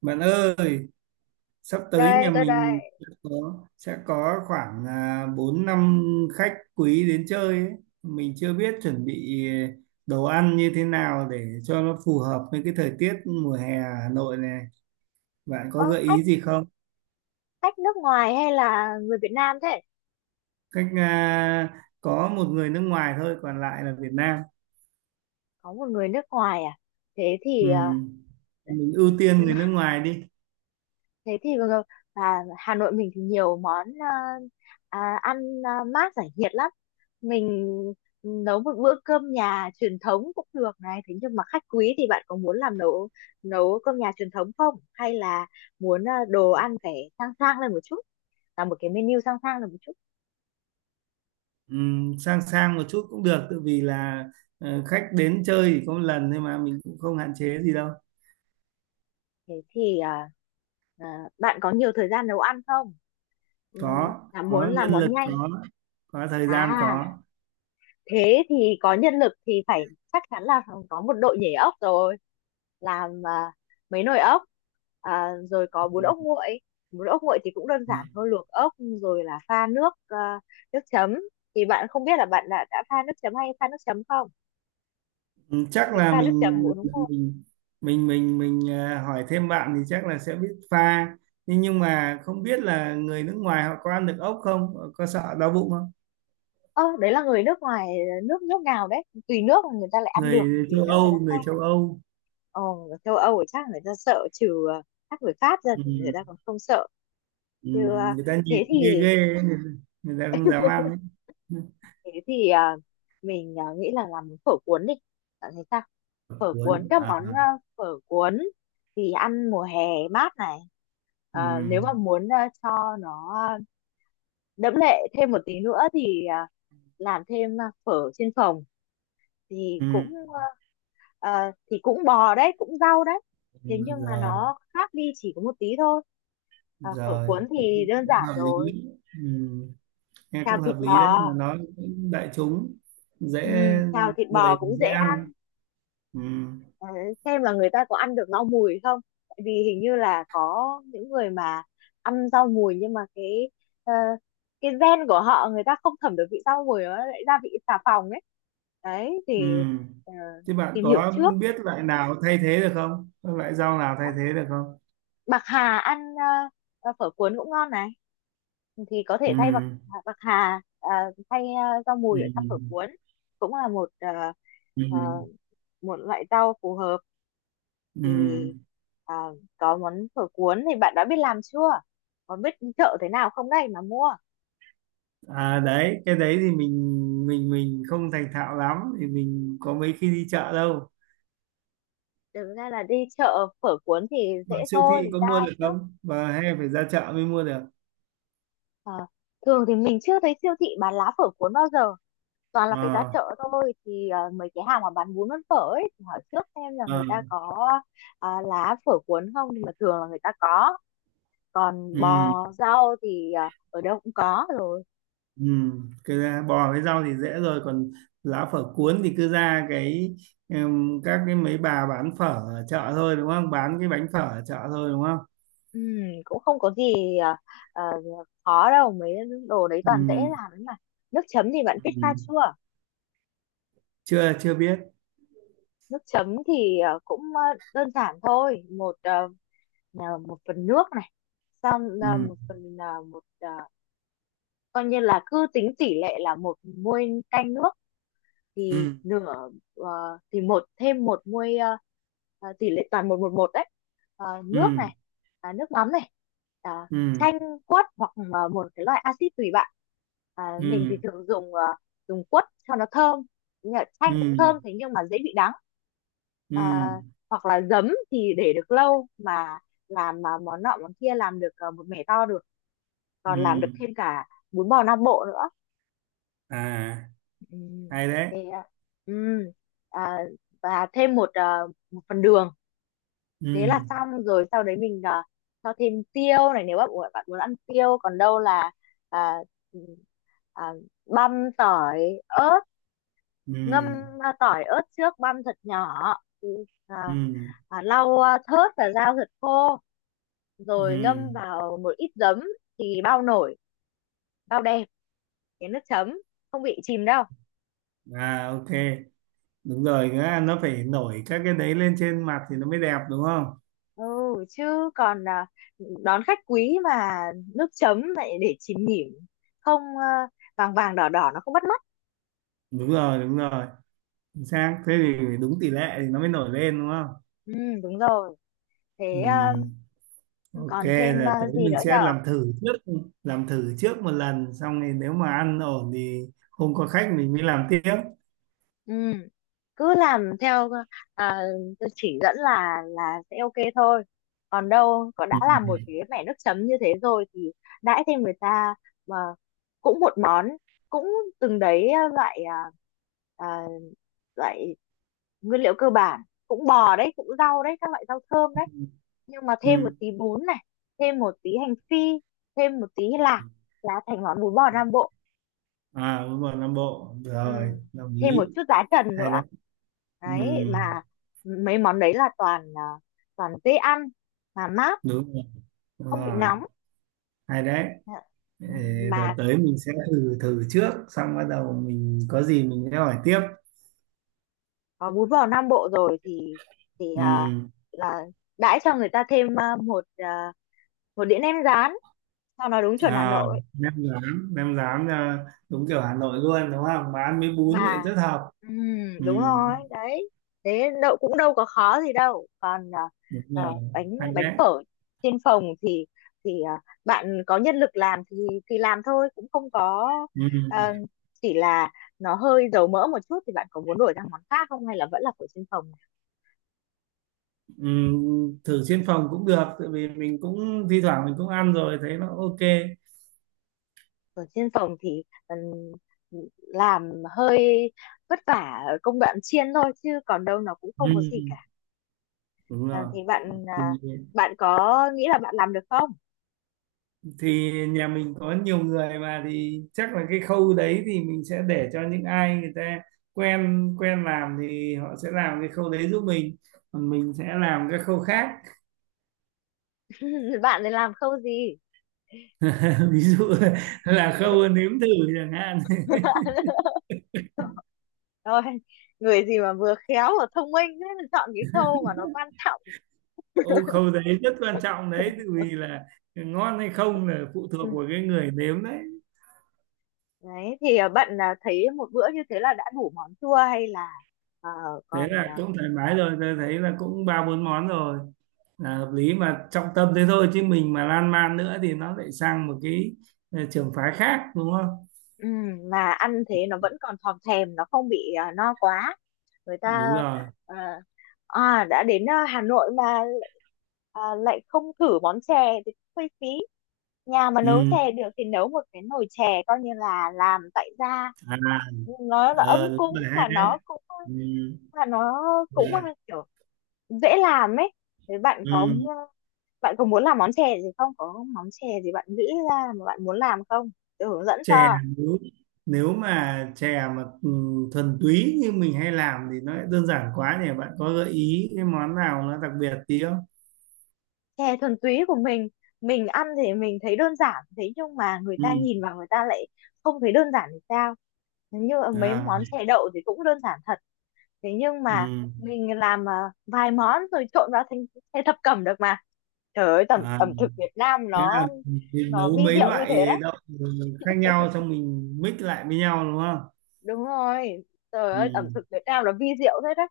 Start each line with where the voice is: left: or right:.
right: Bạn ơi, sắp tới
left: Đây
right: nhà
left: tôi
right: mình
left: đây.
right: sẽ có khoảng 4 năm khách quý đến chơi ấy. Mình chưa biết chuẩn bị đồ ăn như thế nào để cho nó phù hợp với cái thời tiết mùa hè ở Hà Nội này. Bạn có
left: Ơ,
right: gợi
left: khách
right: ý gì không?
left: khách nước ngoài hay là người Việt Nam thế?
right: Cách à, có một người nước ngoài thôi, còn lại là Việt Nam.
left: Có một người nước ngoài à? Thế
right: Ừ.
left: thì
right: Mình ưu tiên
left: ừ,
right: người nước ngoài đi.
left: thế thì Hà Nội mình thì nhiều món ăn mát giải nhiệt lắm. Mình nấu một bữa cơm nhà truyền thống cũng được này, thế nhưng mà khách quý thì bạn có muốn làm nấu nấu cơm nhà truyền thống không hay là muốn đồ ăn phải sang sang lên một chút, là một cái menu sang sang lên một chút?
right: Ừ, sang sang một chút cũng được, tự vì là khách đến chơi chỉ có một lần thôi mà mình cũng không hạn chế gì đâu.
left: Thế thì bạn có nhiều thời gian nấu ăn không? Ừ,
right: có
left: là muốn
right: có
left: làm
right: nhân
left: món
right: lực,
left: nhanh
right: có thời gian,
left: à?
right: có.
left: Thế thì có nhân lực thì phải chắc chắn là có một đội nhảy ốc rồi, làm mấy nồi ốc, rồi có bún ốc nguội. Bún ốc nguội thì cũng đơn
right: Ừ.
left: giản thôi, luộc ốc rồi là pha nước, nước chấm. Thì bạn không biết là bạn đã pha nước chấm hay pha nước chấm không?
right: Ừ,
left: Bạn
right: chắc là
left: pha nước chấm bún ốc nguội?
right: mình mình hỏi thêm bạn thì chắc là sẽ biết pha, nhưng mà không biết là người nước ngoài họ có ăn được ốc không? Họ có sợ đau bụng không?
left: Ơ, đấy là người nước ngoài, nước nước nào đấy? Tùy nước mà người ta lại ăn được,
right: người
left: tùy
right: châu
left: nước người ta
right: Âu người
left: không.
right: châu Âu
left: Ờ, ở châu Âu thì chắc người ta sợ, trừ chắc người Pháp ra thì người ta
right: Ừ.
left: còn không sợ,
right: Ừ.
left: chứ
right: Người ta
left: thế
right: nhìn ghê
left: thì
right: ghê ấy, người ta không dám ăn ấy.
left: thế thì mình nghĩ là làm phở cuốn đi, bạn thấy sao? Phở
right: Cuốn
left: cuốn các
right: à?
left: món phở cuốn thì ăn mùa hè mát này.
right: Ừ.
left: Ờ, nếu mà muốn cho nó đẫm lệ thêm một tí nữa thì làm thêm phở trên phồng thì
right: Ừ.
left: cũng thì cũng bò đấy, cũng rau đấy, thế
right: Ừ.
left: nhưng mà
right: rồi
left: nó khác đi chỉ có một tí thôi. À, phở
right: rồi
left: cuốn thì đơn
right: Cũng
left: giản
right: hợp
left: rồi,
right: lý. Ừ. Nghe
left: xào
right: cũng
left: thịt
right: hợp lý đấy,
left: bò.
right: mà nó cũng đại chúng, dễ.
left: Ừ, xào thịt bò
right: Người
left: cũng dễ
right: dễ
left: ăn.
right: ăn. Ừ.
left: Ờ, xem là người ta có ăn được rau mùi không, tại vì hình như là có những người mà ăn rau mùi nhưng mà cái ờ, cái gen của họ, người ta không thẩm được vị rau mùi, nó lại ra vị xà phòng ấy. Đấy
right: Ừ.
left: thì ờ,
right: Thế bạn
left: tìm hiểu
right: có
left: trước.
right: biết loại nào thay thế được không? Có loại rau nào thay thế được không?
left: Bạc hà ăn phở cuốn cũng ngon này, thì có
right: Ừ.
left: thể thay bạc bạc hà thay rau
right: Ừ.
left: mùi ở trong phở cuốn cũng là một ờ,
right: Ừ.
left: một loại rau phù hợp.
right: Ừ.
left: Thì ờ, có món phở cuốn thì bạn đã biết làm chưa, có biết chợ thế nào không đây mà mua?
right: À đấy, cái đấy thì mình không thành thạo lắm, thì mình có mấy khi đi chợ đâu.
left: Thực ra là đi chợ phở cuốn thì dễ
right: Mà siêu thị
left: thôi,
right: có mua
left: ra
right: được
left: trước.
right: không? Và hay phải ra chợ mới mua được?
left: Ờ, thường thì mình chưa thấy siêu thị bán lá phở cuốn bao giờ, toàn là phải ra
right: Ờ.
left: chợ thôi, thì mấy cái hàng mà bán bún bán phở ấy thì hỏi trước xem là
right: Ờ.
left: người ta có lá phở cuốn không, nhưng mà thường là người ta có. Còn
right: Ừ.
left: bò rau thì ở đâu cũng có rồi.
right: Ừ, cứ ra bò với rau thì dễ rồi, còn lá phở cuốn thì cứ ra cái, các cái mấy bà bán phở ở chợ thôi đúng không, bán cái bánh phở ở chợ thôi đúng không?
left: Ừm, cũng không có gì à, khó đâu mấy, đồ đấy toàn dễ
right: Ừ,
left: làm ấy mà. Nước chấm thì bạn biết pha chưa?
right: ừ, chưa chưa biết.
left: Nước chấm thì cũng đơn giản thôi, một một phần nước này, xong
right: Ừ,
left: một phần coi như là cứ tính tỷ lệ là một muôi canh nước thì
right: ừ,
left: nửa thì một, thêm một muôi tỷ lệ toàn một một một đấy. Ờ,
right: ừ,
left: nước này, nước mắm này, à,
right: ừ,
left: chanh quất hoặc là một cái loại axit tùy bạn. À, mình thì
right: ừ,
left: thường dùng dùng quất cho nó thơm, nhưng mà chanh cũng
right: ừ,
left: thơm, thế nhưng mà dễ bị đắng. À,
right: ừ,
left: hoặc là giấm thì để được lâu mà, làm mà món nọ món kia, làm được một mẻ to được, còn làm được
right: ừ.
left: thêm cả bún bò Nam Bộ nữa.
right: À
left: Ừ,
right: hay đấy.
left: thế à? Ừ. À, và thêm một một phần đường, thế là
right: Ừ,
left: xong rồi. Sau đấy mình cho thêm tiêu này nếu bạn muốn, bạn muốn ăn tiêu, còn đâu là à, ừ, à, băm tỏi ớt,
right: ừ,
left: ngâm tỏi ớt trước, băm thật nhỏ. Ừ, à,
right: ừ,
left: lau thớt và rau thật khô,
right: ừ.
left: rồi ngâm vào một ít giấm thì bao nổi, bao đẹp cái nước chấm, không bị chìm đâu.
right: À ok, đúng rồi, nữa nó phải nổi các cái đấy lên trên mặt thì nó mới đẹp đúng không?
left: Ừ, chứ còn đón khách quý mà nước chấm lại để chìm nghỉm, không vàng vàng đỏ đỏ nó không bắt mắt.
right: Đúng rồi, đúng rồi. Chính xác, thế thì đúng tỷ lệ thì nó mới nổi lên đúng không?
left: Ừ, đúng rồi. Thế
right: Ừ. Ok,
left: còn thêm
right: là tới
left: gì
right: mình
left: nữa
right: sẽ
left: nhở?
right: làm thử trước, làm thử trước một lần xong thì nếu mà ăn ổn thì không có khách mình mới làm tiếp.
left: Ừ, cứ làm theo à, tôi chỉ dẫn là sẽ ok thôi. Còn đâu có đã
right: Ừ.
left: làm một cái mẻ nước chấm như thế rồi thì đãi thêm người ta mà, cũng một món cũng từng đấy loại à, loại nguyên liệu cơ bản, cũng bò đấy cũng rau đấy các loại rau thơm đấy, nhưng mà thêm một
right: Ừ.
left: tí bún này, thêm một tí hành phi, thêm một tí lạc là thành món bún bò Nam Bộ.
right: À đúng rồi, Nam Bộ
left: Ừ.
right: rồi, đồng
left: Thêm một
right: ý.
left: chút giá trần
right: Hay
left: nữa
right: đấy. Ừ.
left: đấy. Mà mấy món đấy là toàn toàn dễ ăn mà mát,
right: Đúng rồi. Đúng
left: không bị
right: rồi.
left: nóng.
right: Hay đấy. Ờ.
left: Ừ,
right: Rồi
left: mà
right: tới mình sẽ thử thử trước, xong bắt đầu mình có gì mình sẽ hỏi tiếp.
left: có bún bò Nam Bộ rồi thì
right: Ừ.
left: là đãi cho người ta thêm một một đĩa nem rán cho nó đúng chuẩn Hà
right: à,
left: Nội
right: Nem rán, đúng kiểu Hà Nội luôn đúng không, mà ăn với bún thì
left: mà.
right: rất hợp.
left: Ừ,
right: Ừ,
left: đúng rồi đấy. Thế đâu cũng đâu có khó gì đâu, còn
right: đúng
left: à,
right: rồi.
left: bánh
right: Hay
left: bánh
right: đấy.
left: phở trên phòng thì bạn có nhân lực làm thì làm thôi, cũng không có à,
right: Ừ,
left: chỉ là nó hơi dầu mỡ một chút thì bạn có muốn đổi sang món khác không hay là vẫn là phở trên phòng?
right: ừ, thử trên phòng cũng được, tại vì mình cũng thi thoảng mình cũng ăn rồi thấy nó ok.
left: Phở trên phòng thì làm hơi vất vả ở công đoạn chiên thôi, chứ còn đâu nó cũng không có gì cả.
right: Ừ, đúng
left: À,
right: rồi.
left: thì bạn
right: thì,
left: bạn có nghĩ là bạn làm được không?
right: thì nhà mình có nhiều người mà, thì chắc là cái khâu đấy thì mình sẽ để cho những ai người ta quen quen làm thì họ sẽ làm cái khâu đấy giúp mình, còn mình sẽ làm cái khâu khác.
left: Bạn này làm khâu gì?
right: Ví dụ là khâu nếm thử chẳng hạn.
left: Rồi, người gì mà vừa khéo vừa thông minh thế mà chọn cái khâu mà nó quan trọng.
right: Ô khâu đấy rất quan trọng đấy, tự vì là ngon hay không là phụ thuộc
left: Ừ.
right: vào cái người nếm đấy.
left: Đấy, thì bạn thấy một bữa như thế là đã đủ món chua hay là ờ,
right: Thế
left: còn
right: là cũng thoải mái rồi, tôi thấy là cũng ba bốn món rồi, là hợp lý, mà trọng tâm thế thôi chứ mình mà lan man nữa thì nó lại sang một cái trường phái khác đúng không?
left: mà ăn thế nó vẫn còn thòm thèm, nó không bị no quá. Người
right: Đúng
left: ta
right: rồi.
left: ờ, đã đến Hà Nội mà lại không thử món chè thì cũng hơi phí. Nhà mà nấu
right: Ừ.
left: chè được thì nấu một cái nồi chè coi như là làm tại gia,
right: À.
left: nó là ấm
right: Ờ đúng
left: cúng
right: rồi, hay
left: mà
right: đấy.
left: nó cũng,
right: Ừ.
left: mà nó cũng
right: Dạ.
left: kiểu dễ làm ấy. Thế bạn có
right: Ừ.
left: ờ, bạn có muốn làm món chè gì không, có món chè gì bạn nghĩ ra mà bạn muốn làm không? Tôi hướng dẫn
right: Chè,
left: cho.
right: nếu nếu mà chè mà thuần túy như mình hay làm thì nó lại đơn giản quá nhỉ, bạn có gợi ý cái món nào nó đặc biệt tí không?
left: Chè thuần túy của mình ăn thì mình thấy đơn giản, thế nhưng mà người ta
right: Ừ.
left: nhìn vào người ta lại không thấy đơn giản thì sao? Như mấy
right: À.
left: món chè đậu thì cũng đơn giản thật, thế nhưng mà
right: Ừ.
left: mình làm vài món rồi trộn vào thành thành thập cẩm được mà. Trời ơi, ẩm
right: À
left: ẩm thực Việt Nam
right: thế là mình
left: nó
right: nấu
left: vi
right: mấy
left: diệu như thế
right: loại
left: đấy.
right: đậu khác nhau xong mình mix lại với nhau đúng không?
left: Đúng rồi. Trời
right: Ừ,
left: ơi, ẩm thực Việt Nam nó vi diệu thế đấy,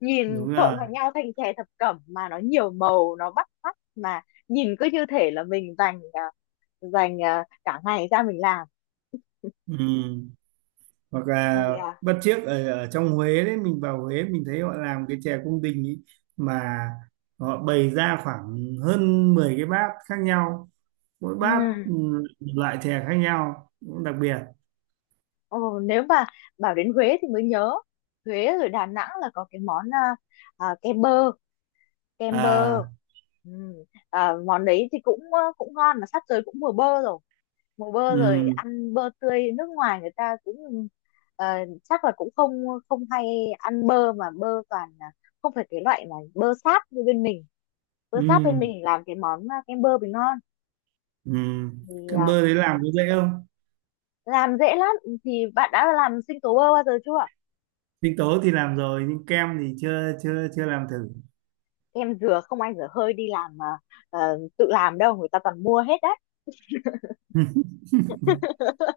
left: nhìn
right: đúng rồi.
left: trộn vào nhau thành chè thập cẩm mà nó nhiều màu, nó bắt mắt mà, nhìn cứ như thể là mình dành dành cả ngày ra mình làm.
right: Ừ. Hoặc
left: Thì
right: là bất chiếc ở, ở trong Huế đấy, mình vào Huế mình thấy họ làm cái chè cung đình ý, mà họ bày ra khoảng hơn 10 cái bát khác nhau, mỗi bát
left: ừm,
right: một loại chè khác nhau, cũng đặc biệt.
left: ồ, nếu mà bảo đến Huế thì mới nhớ Huế rồi Đà Nẵng là có cái món cái bơ, kem bơ.
right: À.
left: Ừ. À, món đấy thì cũng cũng ngon, mà sắp tới cũng mùa bơ rồi. Mùa bơ rồi,
right: Ừ.
left: ăn bơ tươi, nước ngoài người ta cũng ờ, chắc là cũng không, không hay ăn bơ, mà bơ toàn là không phải cái loại mà bơ sáp như bên mình. Bơ sáp bên
right: Ừ.
left: mình làm cái món kem bơ bình ngon.
right: Ừ.
left: Thì
right: Kem bơ đấy làm có dễ không?
left: làm dễ lắm. Thì bạn đã làm sinh tố bơ bao giờ chưa?
right: Sinh tố thì làm rồi, nhưng kem thì chưa chưa chưa làm thử.
left: Kem dừa không ai dở hơi đi làm mà, tự làm đâu, người ta toàn mua hết đấy.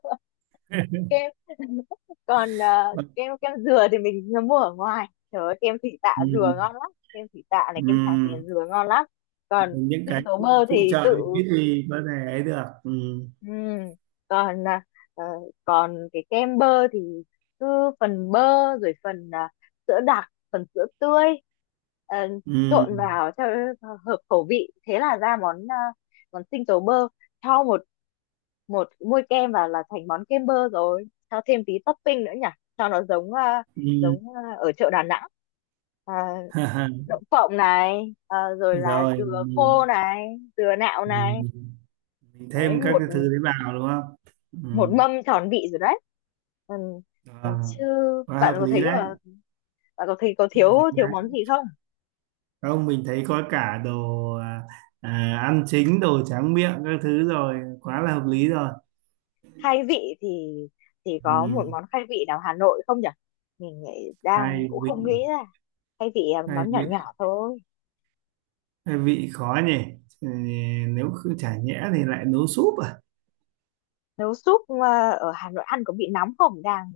left: Kem còn kem kem dừa thì mình mua ở ngoài, trời ơi, kem thị tạ dừa
right: Ừ,
left: ngon lắm, kem thị tạ này, kem Tràng Tiền
right: ừ.
left: dừa ngon lắm. Còn
right: Những cái
left: sinh tố
right: phụ
left: bơ
right: phụ
left: thì
right: trợ thì
left: tự.
right: biết gì có thể ấy được. Ừ.
left: Ừ. Còn ờ, còn cái kem bơ thì cứ phần bơ rồi phần sữa đặc, phần sữa tươi, ờ,
right: Ừ.
left: trộn vào cho hợp khẩu vị, thế là ra món món sinh tố bơ. Cho một một muôi kem vào là thành món kem bơ rồi, cho thêm tí topping nữa nhỉ, cho nó giống
right: Ừ.
left: giống ở chợ Đà Nẵng. À, đậu phộng này, à, rồi là
right: Rồi
left: dừa khô này, dừa nạo này.
right: mình, mình
left: Đấy,
right: thêm các
left: một
right: cái thứ đấy vào đúng không? Ừ.
left: một mâm tròn vị rồi đấy. Ừ. Ừ,
right: À,
left: chứ
right: quá
left: bạn
right: hợp
left: có
right: lý
left: thấy
right: đấy.
left: là bạn có thấy có thiếu
right: Hợp lý
left: thiếu món
right: đấy.
left: gì không?
right: Không, mình thấy có cả đồ ăn chính, đồ tráng miệng các thứ rồi, quá là hợp
left: Ừ.
right: lý rồi.
left: Khai vị thì có một
right: Ừ.
left: món khai vị nào Hà Nội không nhỉ? Mình nghĩ đang
right: Hai
left: cũng
right: vị.
left: không nghĩ ra. Khai vị là
right: hai
left: món nhỏ
right: vị
left: nhỏ thôi.
right: hai vị khó nhỉ. Ừ, nếu cứ chả nhẽ thì lại nấu súp à?
left: Nấu súp à, ở Hà Nội ăn có bị nóng không đang?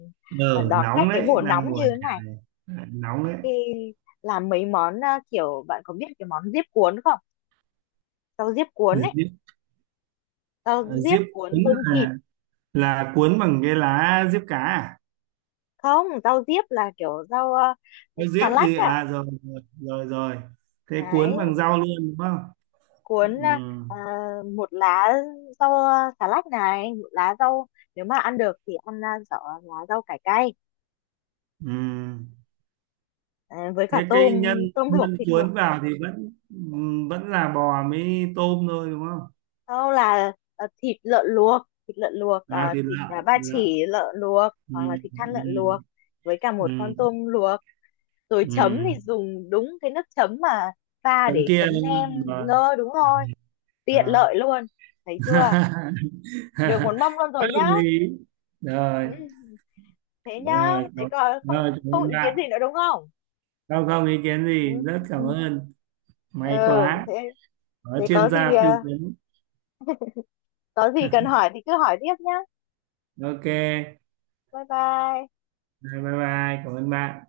left: Ờ,
right: Ờ
left: đón khách
right: nóng
left: cái
right: đấy,
left: mùa
right: đang
left: nóng
right: mùa
left: như thế
right: chả
left: này,
right: này, lại nóng đấy.
left: khi làm mấy món kiểu bạn có biết cái món diếp cuốn không, rau diếp cuốn ấy,
right: diếp,
left: rau
right: à,
left: diếp
right: diếp cuốn
left: cuốn tôm thịt?
right: là là cuốn bằng cái lá diếp cá à?
left: Không, rau diếp là kiểu rau
right: Cái
left: xà
right: diếp
left: lách
right: gì
left: à?
right: à, rồi rồi rồi rồi. Thế
left: Đấy,
right: cuốn bằng rau luôn đúng không?
left: cuốn
right: Ừ,
left: ờ, một lá rau xà lách này, một lá rau, nếu mà ăn được thì ăn rau, lá rau cải cay,
right: ừ.
left: ờ, với cả
right: Thế
left: tôm,
right: cái nhân,
left: tôm luộc,
right: nhân
left: thịt luộc.
right: cuốn vào thì vẫn vẫn là bò mới tôm thôi đúng không?
left: Sau là thịt lợn luộc, thịt lợn luộc
right: À thì
left: thịt
right: lợn,
left: ba
right: thịt lợn.
left: chỉ lợn luộc
right: Ừ,
left: hoặc là thịt thăn lợn luộc
right: ừ,
left: với cả một con
right: ừ,
left: tôm luộc. Rồi
right: ừ.
left: chấm thì dùng đúng cái nước chấm mà pha
right: Tấm
left: để
right: kia
left: chấm
right: đúng
left: nem.
right: không? Rồi.
left: Nơ, đúng rồi, tiện lợi
right: À.
left: luôn. Thấy chưa, được một mâm luôn
right: Bất
left: rồi nhá.
right: đồng ý. Rồi.
left: Ừ, thế nhá,
right: rồi
left: thế
right: cảm-
left: còn không,
right: Rồi cảm
left: không
right: ơn
left: ý kiến
right: bạn,
left: gì nữa đúng không?
right: không không ý kiến gì,
left: Ừ.
right: rất cảm
left: Ừ.
right: ơn. May
left: Ừ,
right: quá
left: thế,
right: có
left: thế có
right: chuyên
left: gì
right: gia tư vấn.
left: có gì cần hỏi thì cứ hỏi tiếp nhá.
right: Ok.
left: Bye bye.
right: Rồi bye bye, cảm ơn bạn.